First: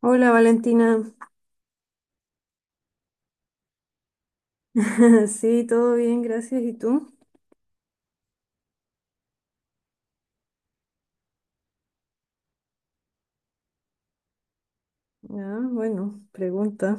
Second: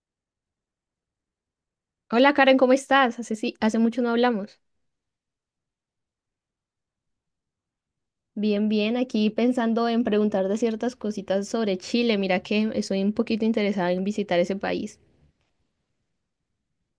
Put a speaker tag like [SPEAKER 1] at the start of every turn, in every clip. [SPEAKER 1] Hola Valentina,
[SPEAKER 2] Hola Karen, ¿cómo estás? Hace mucho no hablamos.
[SPEAKER 1] sí, todo bien, gracias. ¿Y tú?
[SPEAKER 2] Bien, bien, aquí pensando en preguntar de ciertas cositas sobre Chile. Mira que estoy un poquito interesada en visitar ese país.
[SPEAKER 1] Ah, bueno, pregunta.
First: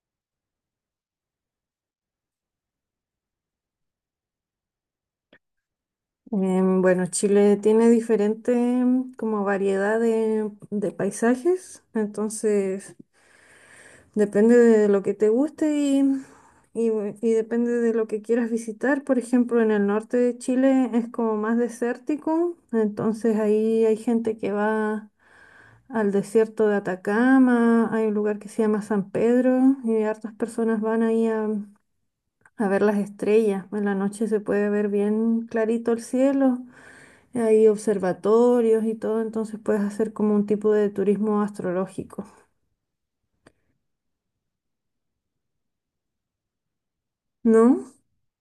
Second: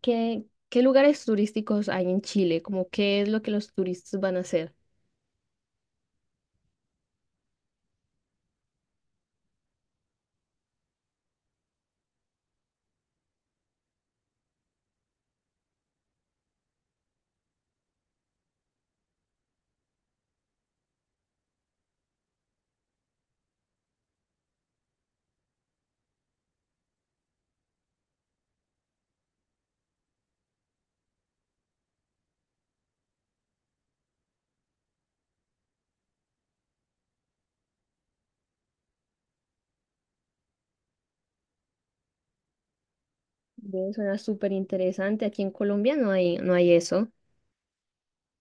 [SPEAKER 2] ¿Qué, ¿Qué lugares turísticos hay en Chile? ¿Como qué es lo que los turistas van a hacer?
[SPEAKER 1] Bueno, Chile tiene diferente como variedad de paisajes, entonces depende de lo que te guste y depende de lo que quieras visitar. Por ejemplo, en el norte de Chile es como más desértico, entonces ahí hay gente que va al desierto de Atacama. Hay un lugar que se llama San Pedro y hartas personas van ahí a ver las estrellas. En la noche se puede ver bien clarito el cielo, hay observatorios y todo, entonces puedes hacer como un tipo de turismo astrológico,
[SPEAKER 2] Ve, suena súper interesante. Aquí en Colombia no hay eso.
[SPEAKER 1] ¿no?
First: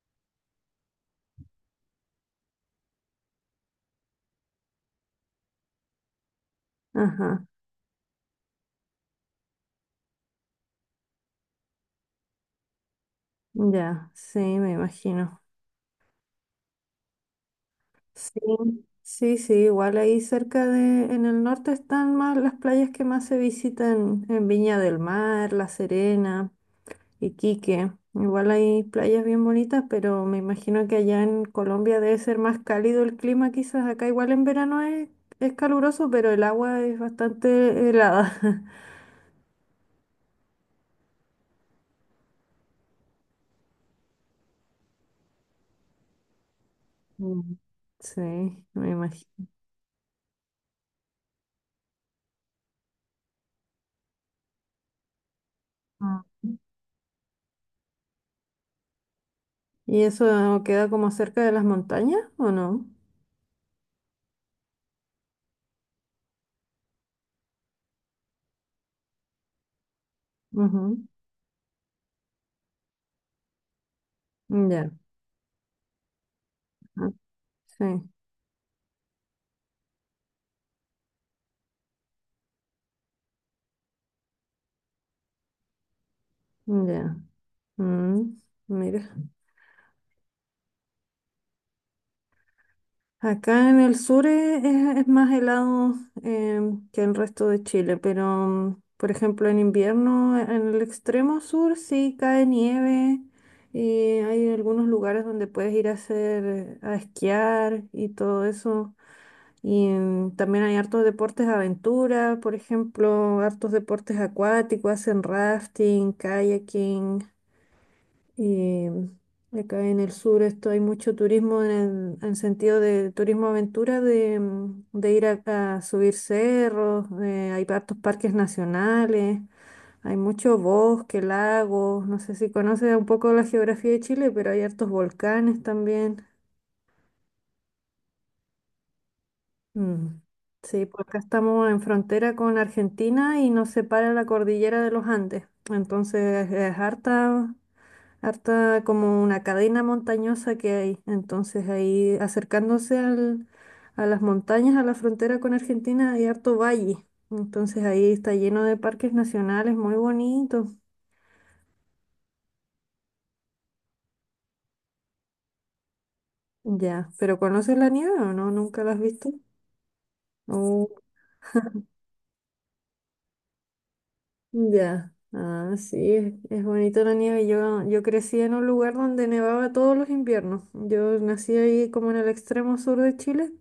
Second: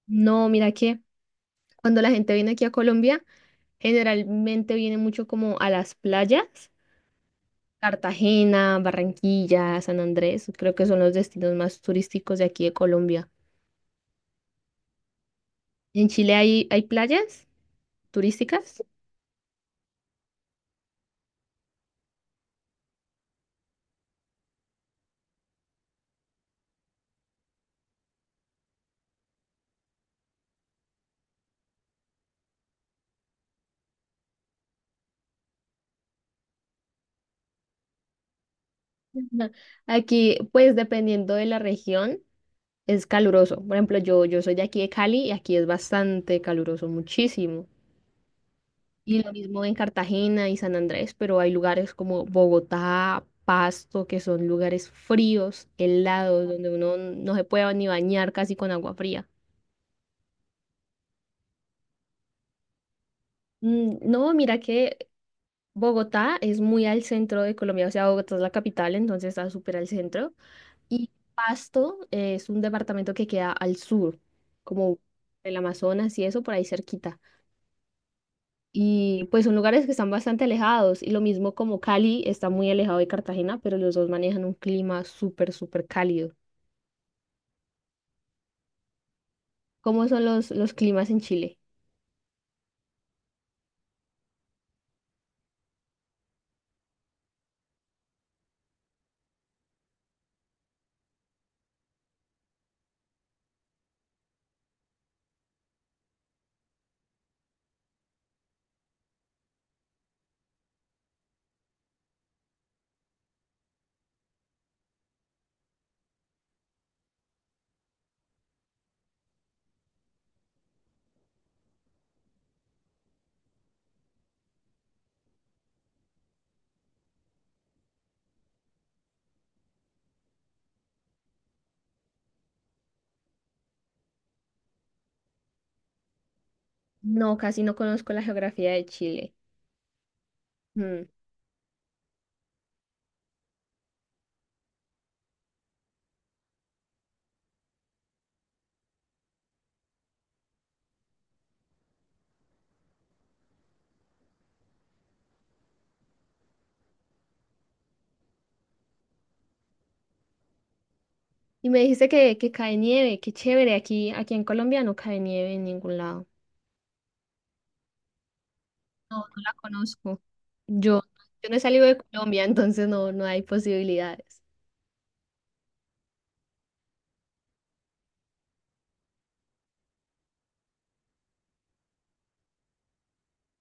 [SPEAKER 2] No, mira que cuando la gente viene aquí a Colombia, generalmente viene mucho como a las playas:
[SPEAKER 1] Ajá,
[SPEAKER 2] Cartagena, Barranquilla, San Andrés, creo que son los destinos más turísticos de aquí de Colombia.
[SPEAKER 1] ya, sí, me imagino.
[SPEAKER 2] ¿En Chile hay playas
[SPEAKER 1] Sí,
[SPEAKER 2] turísticas?
[SPEAKER 1] sí, sí, igual ahí cerca de, en el norte están más las playas que más se visitan, en Viña del Mar, La Serena. Iquique. Igual hay playas bien bonitas, pero me imagino que allá en Colombia debe ser más cálido el clima, quizás. Acá igual en verano es caluroso, pero el agua es bastante helada.
[SPEAKER 2] Ujú. Aquí, pues dependiendo de la región, es caluroso. Por ejemplo, yo soy de aquí de Cali y aquí es bastante caluroso,
[SPEAKER 1] Mm.
[SPEAKER 2] muchísimo.
[SPEAKER 1] Sí, me
[SPEAKER 2] Y lo
[SPEAKER 1] imagino.
[SPEAKER 2] mismo en Cartagena y San Andrés, pero hay lugares como Bogotá, Pasto, que son lugares fríos,
[SPEAKER 1] Ah.
[SPEAKER 2] helados, donde uno no se puede ni bañar casi con agua fría.
[SPEAKER 1] ¿Y eso queda como cerca de las montañas o no?
[SPEAKER 2] No, mira que Bogotá es muy al centro de Colombia, o sea, Bogotá es la capital, entonces está súper al centro.
[SPEAKER 1] Ujú.
[SPEAKER 2] Y Pasto es un departamento que queda al sur,
[SPEAKER 1] Ya,
[SPEAKER 2] como el Amazonas y eso, por ahí
[SPEAKER 1] ah,
[SPEAKER 2] cerquita.
[SPEAKER 1] sí,
[SPEAKER 2] Y pues son lugares que están bastante alejados. Y lo mismo, como Cali está muy alejado de Cartagena, pero los dos manejan un clima súper, súper cálido.
[SPEAKER 1] ya. Mm, mira.
[SPEAKER 2] ¿Cómo son los climas en Chile?
[SPEAKER 1] Acá en el sur es más helado eh, que el resto de Chile, pero por ejemplo en invierno en el extremo sur sí cae nieve y hay algunos lugares donde puedes ir a hacer, a esquiar y todo eso. Y también hay hartos deportes de aventura, por ejemplo, hartos deportes acuáticos, hacen rafting, kayaking. Y acá en el sur esto hay mucho turismo en sentido de turismo aventura, de ir a subir cerros, hay hartos parques nacionales, hay mucho bosque, lagos, no sé si conoces un poco la geografía de Chile, pero hay hartos volcanes también.
[SPEAKER 2] No, casi no conozco la geografía de Chile.
[SPEAKER 1] Mm. Sí,
[SPEAKER 2] Mm.
[SPEAKER 1] pues acá estamos en frontera con Argentina y nos separa la cordillera de los Andes, entonces es harta, como una cadena montañosa que hay. Entonces ahí a las montañas, a la frontera con Argentina, hay harto valle. Entonces ahí está lleno de parques nacionales, muy bonito.
[SPEAKER 2] Y me dijiste que cae nieve, qué chévere, aquí en Colombia no cae nieve en ningún lado.
[SPEAKER 1] Ya, pero ¿conoces la nieve o no? ¿Nunca la has
[SPEAKER 2] No,
[SPEAKER 1] visto?
[SPEAKER 2] no la conozco.
[SPEAKER 1] Oh,
[SPEAKER 2] Yo, yo no he salido de Colombia, entonces no, no hay posibilidades.
[SPEAKER 1] ya. Ah, sí, es bonito la nieve. Yo crecí en un lugar donde nevaba todos los inviernos. Yo nací ahí como en el extremo sur de Chile.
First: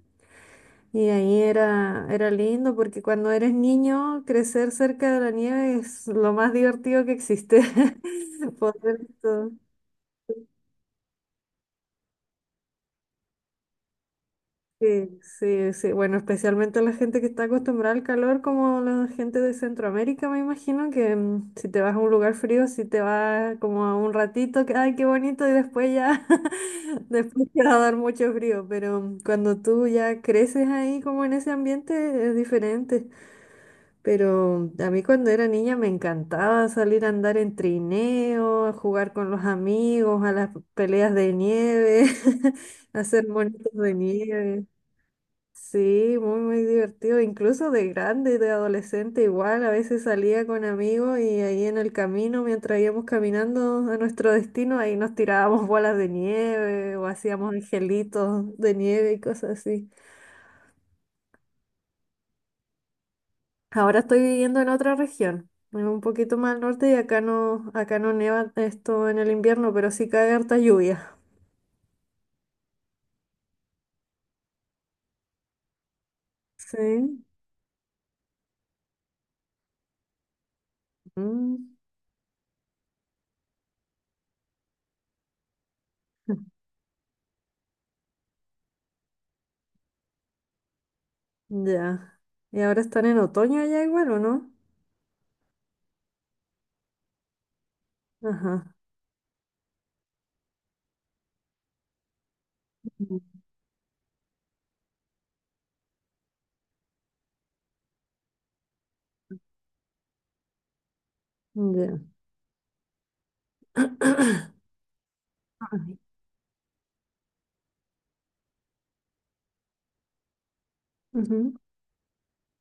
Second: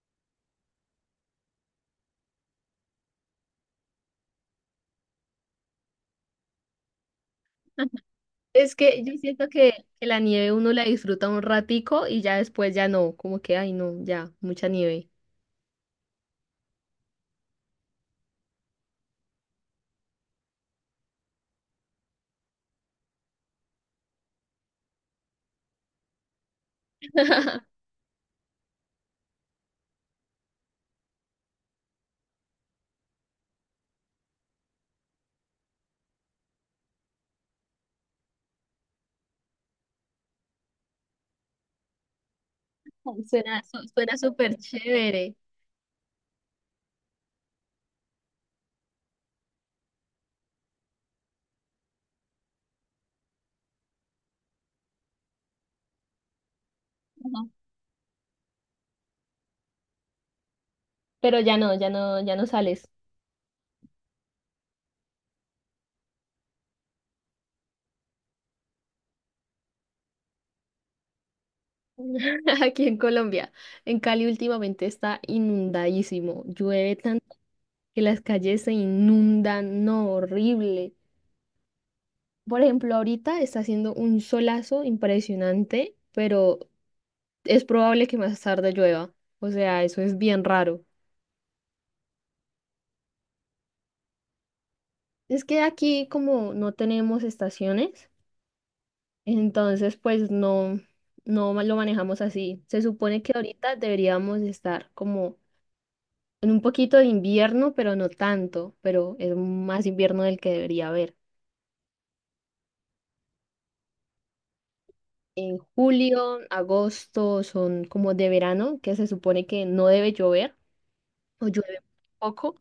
[SPEAKER 1] Y ahí era lindo porque cuando eres niño, crecer cerca de la nieve es lo más divertido que existe.
[SPEAKER 2] Es
[SPEAKER 1] Poder
[SPEAKER 2] que yo siento
[SPEAKER 1] to-
[SPEAKER 2] que la nieve uno la disfruta un ratico y ya después ya no, como que, ay no, ya, mucha nieve.
[SPEAKER 1] Sí, sí, sí. Bueno, especialmente la gente que está acostumbrada al calor, como la gente de Centroamérica, me imagino que si te vas a un lugar frío, si te vas como a un ratito, que ay, qué bonito, y después ya, después te va a dar mucho frío. Pero cuando tú ya creces ahí, como en ese ambiente, es diferente. Pero a mí cuando era niña me encantaba salir a andar en trineo, a jugar con los amigos, a las peleas de nieve, a
[SPEAKER 2] Ay,
[SPEAKER 1] hacer monitos de
[SPEAKER 2] Suena súper
[SPEAKER 1] nieve.
[SPEAKER 2] chévere.
[SPEAKER 1] Sí, muy, muy divertido. Incluso de grande, de adolescente, igual. A veces salía con amigos y ahí en el camino, mientras íbamos caminando a nuestro destino, ahí nos tirábamos bolas de nieve o
[SPEAKER 2] Ajá.
[SPEAKER 1] hacíamos angelitos de nieve y cosas así.
[SPEAKER 2] Pero ya no, ya no, ya no sales.
[SPEAKER 1] Ahora estoy viviendo en otra región, en un poquito más al norte y acá no nieva esto en el invierno, pero sí cae harta lluvia.
[SPEAKER 2] Aquí en Colombia, en Cali últimamente está inundadísimo. Llueve
[SPEAKER 1] Sí.
[SPEAKER 2] tanto que las calles se inundan, no, horrible.
[SPEAKER 1] Mm,
[SPEAKER 2] Por ejemplo, ahorita está haciendo un solazo impresionante, pero es probable que más tarde llueva. O sea, eso es bien raro.
[SPEAKER 1] ya. ¿Y ahora están en otoño allá igual o no?
[SPEAKER 2] Es que aquí como no tenemos estaciones,
[SPEAKER 1] Ajá.
[SPEAKER 2] entonces pues no, no ma- lo manejamos así. Se
[SPEAKER 1] Mm,
[SPEAKER 2] supone que ahorita deberíamos estar como en un poquito de invierno, pero no tanto, pero es más invierno del que debería haber.
[SPEAKER 1] ya.
[SPEAKER 2] En
[SPEAKER 1] Ay,
[SPEAKER 2] julio, agosto son como de verano, que se supone que no debe llover o
[SPEAKER 1] ujú.
[SPEAKER 2] llueve poco.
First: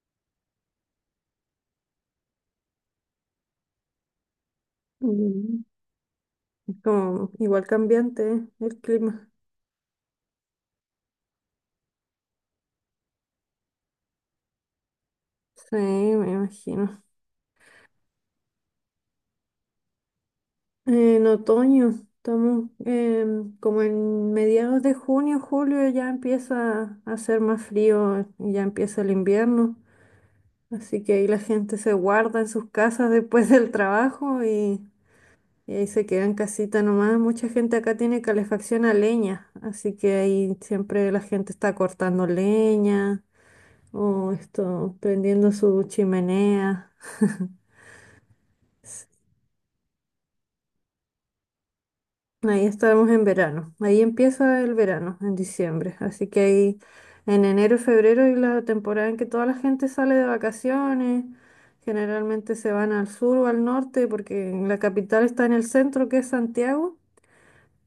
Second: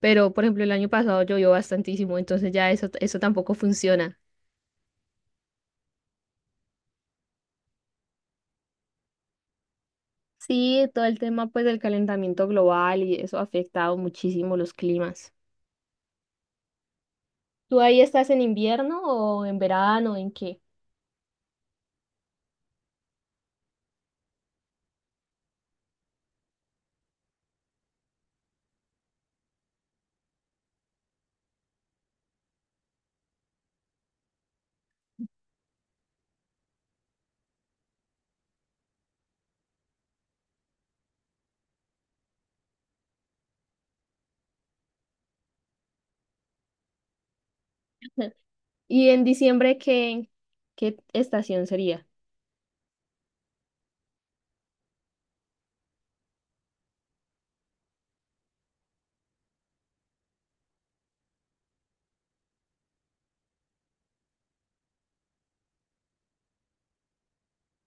[SPEAKER 2] Pero, por ejemplo, el año pasado llovió bastantísimo, entonces ya eso tampoco funciona.
[SPEAKER 1] Mm, es como igual cambiante, ¿eh? El clima.
[SPEAKER 2] Sí, todo el tema pues del calentamiento global y eso ha afectado muchísimo los climas.
[SPEAKER 1] Sí, me imagino.
[SPEAKER 2] ¿Tú ahí estás en invierno o en verano, en qué?
[SPEAKER 1] En otoño, estamos como en mediados de junio, julio ya empieza a hacer más frío, ya empieza el invierno, así que ahí la gente se guarda en sus casas después del y ahí se queda en casita nomás. Mucha gente acá tiene calefacción a leña, así que ahí siempre la gente está cortando leña o esto, prendiendo su chimenea.
[SPEAKER 2] Y en diciembre, ¿qué estación sería?
[SPEAKER 1] Ahí estamos en verano. Ahí empieza el verano, en diciembre. Así que ahí en enero y febrero es la temporada en que toda la gente sale de vacaciones. Generalmente se van al sur o al norte porque la capital está en el centro, que es Santiago,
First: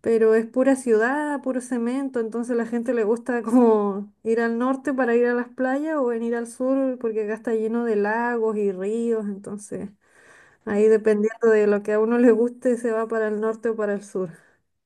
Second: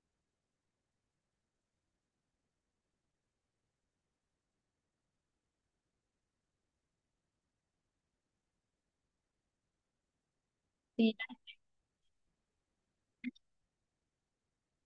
[SPEAKER 1] pero es pura ciudad, puro cemento. Entonces la gente le gusta como ir al norte para ir a las playas o venir al sur porque acá está lleno de lagos y ríos. Entonces ahí
[SPEAKER 2] Sí,
[SPEAKER 1] dependiendo de lo que a uno le guste se va para el norte o para el sur.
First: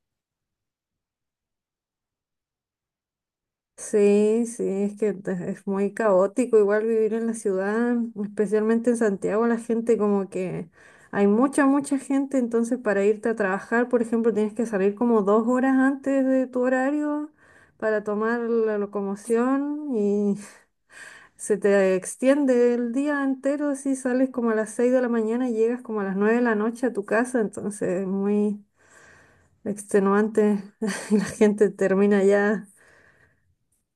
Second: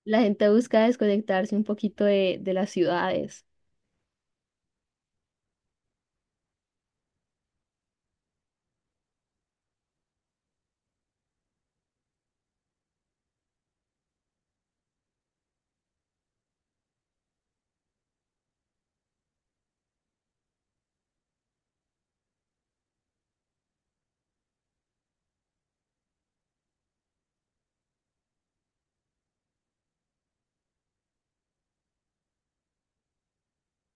[SPEAKER 2] la gente busca desconectarse un poquito de las ciudades.
[SPEAKER 1] Sí, sí, es muy caótico igual vivir en la ciudad, especialmente en Santiago, la gente como que hay mucha gente, entonces para irte a trabajar, por ejemplo, tienes que salir como dos horas antes de tu horario para tomar la locomoción y se te extiende el día entero, si sales como a las seis de la mañana y llegas como a las nueve de la noche a tu casa, entonces es muy extenuante y la gente termina ya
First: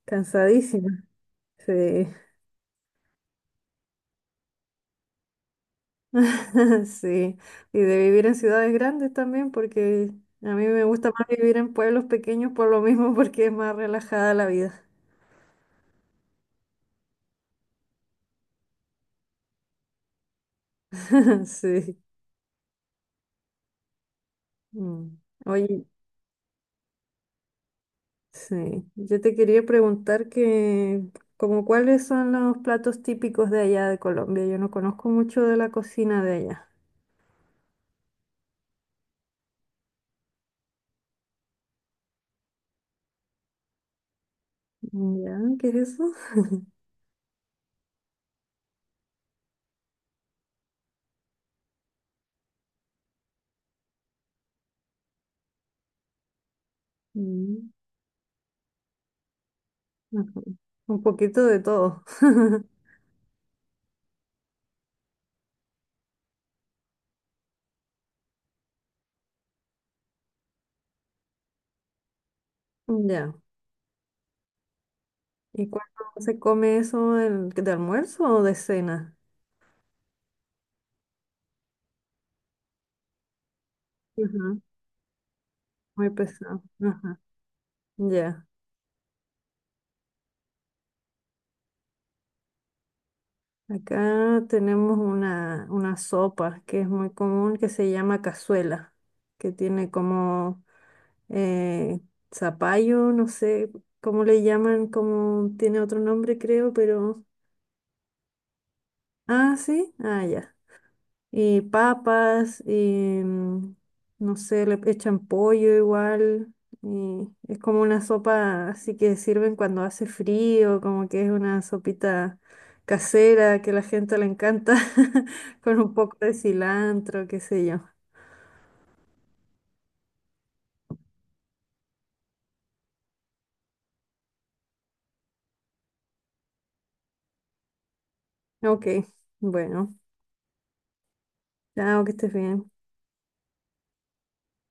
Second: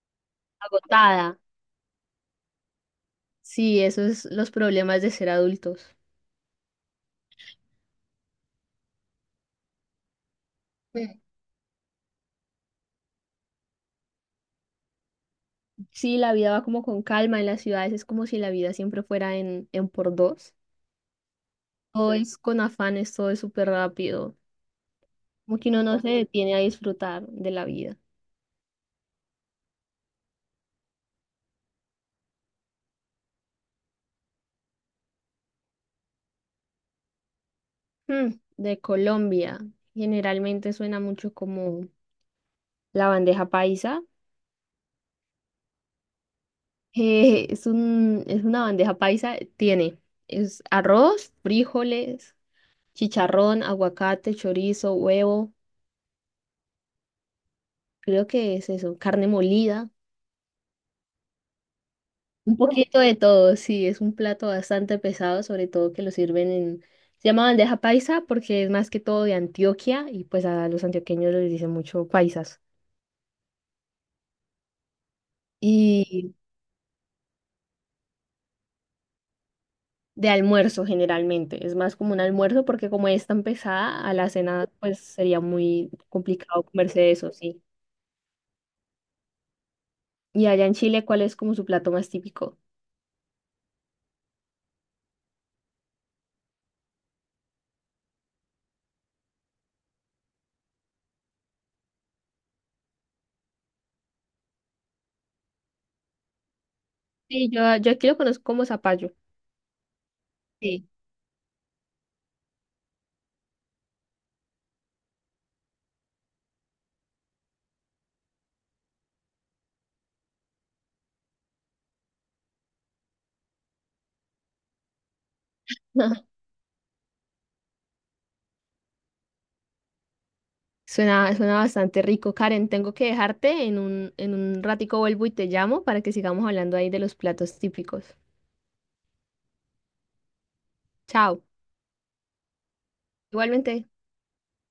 [SPEAKER 1] cansadísima.
[SPEAKER 2] Agotada.
[SPEAKER 1] Sí.
[SPEAKER 2] Sí, eso es los problemas de ser adultos.
[SPEAKER 1] Sí, y de vivir en ciudades grandes también, porque a mí me gusta
[SPEAKER 2] Mm.
[SPEAKER 1] más vivir en pueblos pequeños por lo mismo, porque es más relajada la vida.
[SPEAKER 2] Sí, la vida va como con calma en las ciudades, es como si la vida siempre fuera en por dos.
[SPEAKER 1] Sí.
[SPEAKER 2] Todo es con afanes, todo es súper rápido.
[SPEAKER 1] Mm.
[SPEAKER 2] Como que uno
[SPEAKER 1] Oye,
[SPEAKER 2] no se detiene a disfrutar de la vida.
[SPEAKER 1] sí, yo te quería preguntar que, como cuáles son los platos típicos de allá de Colombia. Yo no conozco mucho de la cocina de allá.
[SPEAKER 2] Mm, de Colombia, generalmente suena mucho como la bandeja paisa.
[SPEAKER 1] ¿Ya? ¿Qué es eso?
[SPEAKER 2] Es una bandeja paisa, tiene es arroz, frijoles, chicharrón, aguacate, chorizo, huevo,
[SPEAKER 1] Mm,
[SPEAKER 2] creo que es eso, carne molida.
[SPEAKER 1] ajá. Un poquito de todo.
[SPEAKER 2] Un poquito de todo, sí, es un plato bastante pesado, sobre todo que lo sirven en... Se llama bandeja paisa porque es más que todo de Antioquia y pues a los antioqueños les dicen mucho paisas.
[SPEAKER 1] Ya. ¿Y cuándo
[SPEAKER 2] Y
[SPEAKER 1] se come eso, de almuerzo o de cena?
[SPEAKER 2] de almuerzo generalmente, es más como un almuerzo porque como es tan pesada, a la
[SPEAKER 1] Ajá.
[SPEAKER 2] cena pues sería muy
[SPEAKER 1] Muy pesado.
[SPEAKER 2] complicado comerse
[SPEAKER 1] Ajá.
[SPEAKER 2] eso, sí.
[SPEAKER 1] Ya.
[SPEAKER 2] Y allá en Chile, ¿cuál es como su plato más típico?
[SPEAKER 1] Acá tenemos una sopa que es muy común que se llama cazuela, que tiene como eh, zapallo, no sé cómo le llaman, como tiene otro nombre creo, pero...
[SPEAKER 2] Sí, yo aquí lo conozco como zapallo.
[SPEAKER 1] Ah, sí. Ah, ya.
[SPEAKER 2] Sí.
[SPEAKER 1] Papas, no sé, le echan pollo igual. Y es como una sopa así que sirven cuando hace frío, como que es una sopita casera que a la gente le encanta, con un poco de cilantro, qué sé yo.
[SPEAKER 2] Suena bastante rico. Karen, tengo que dejarte. En un ratico vuelvo y te llamo para que sigamos hablando ahí de los platos típicos.
[SPEAKER 1] Ok, bueno,
[SPEAKER 2] Chao.
[SPEAKER 1] chao, que estés bien.
[SPEAKER 2] Igualmente.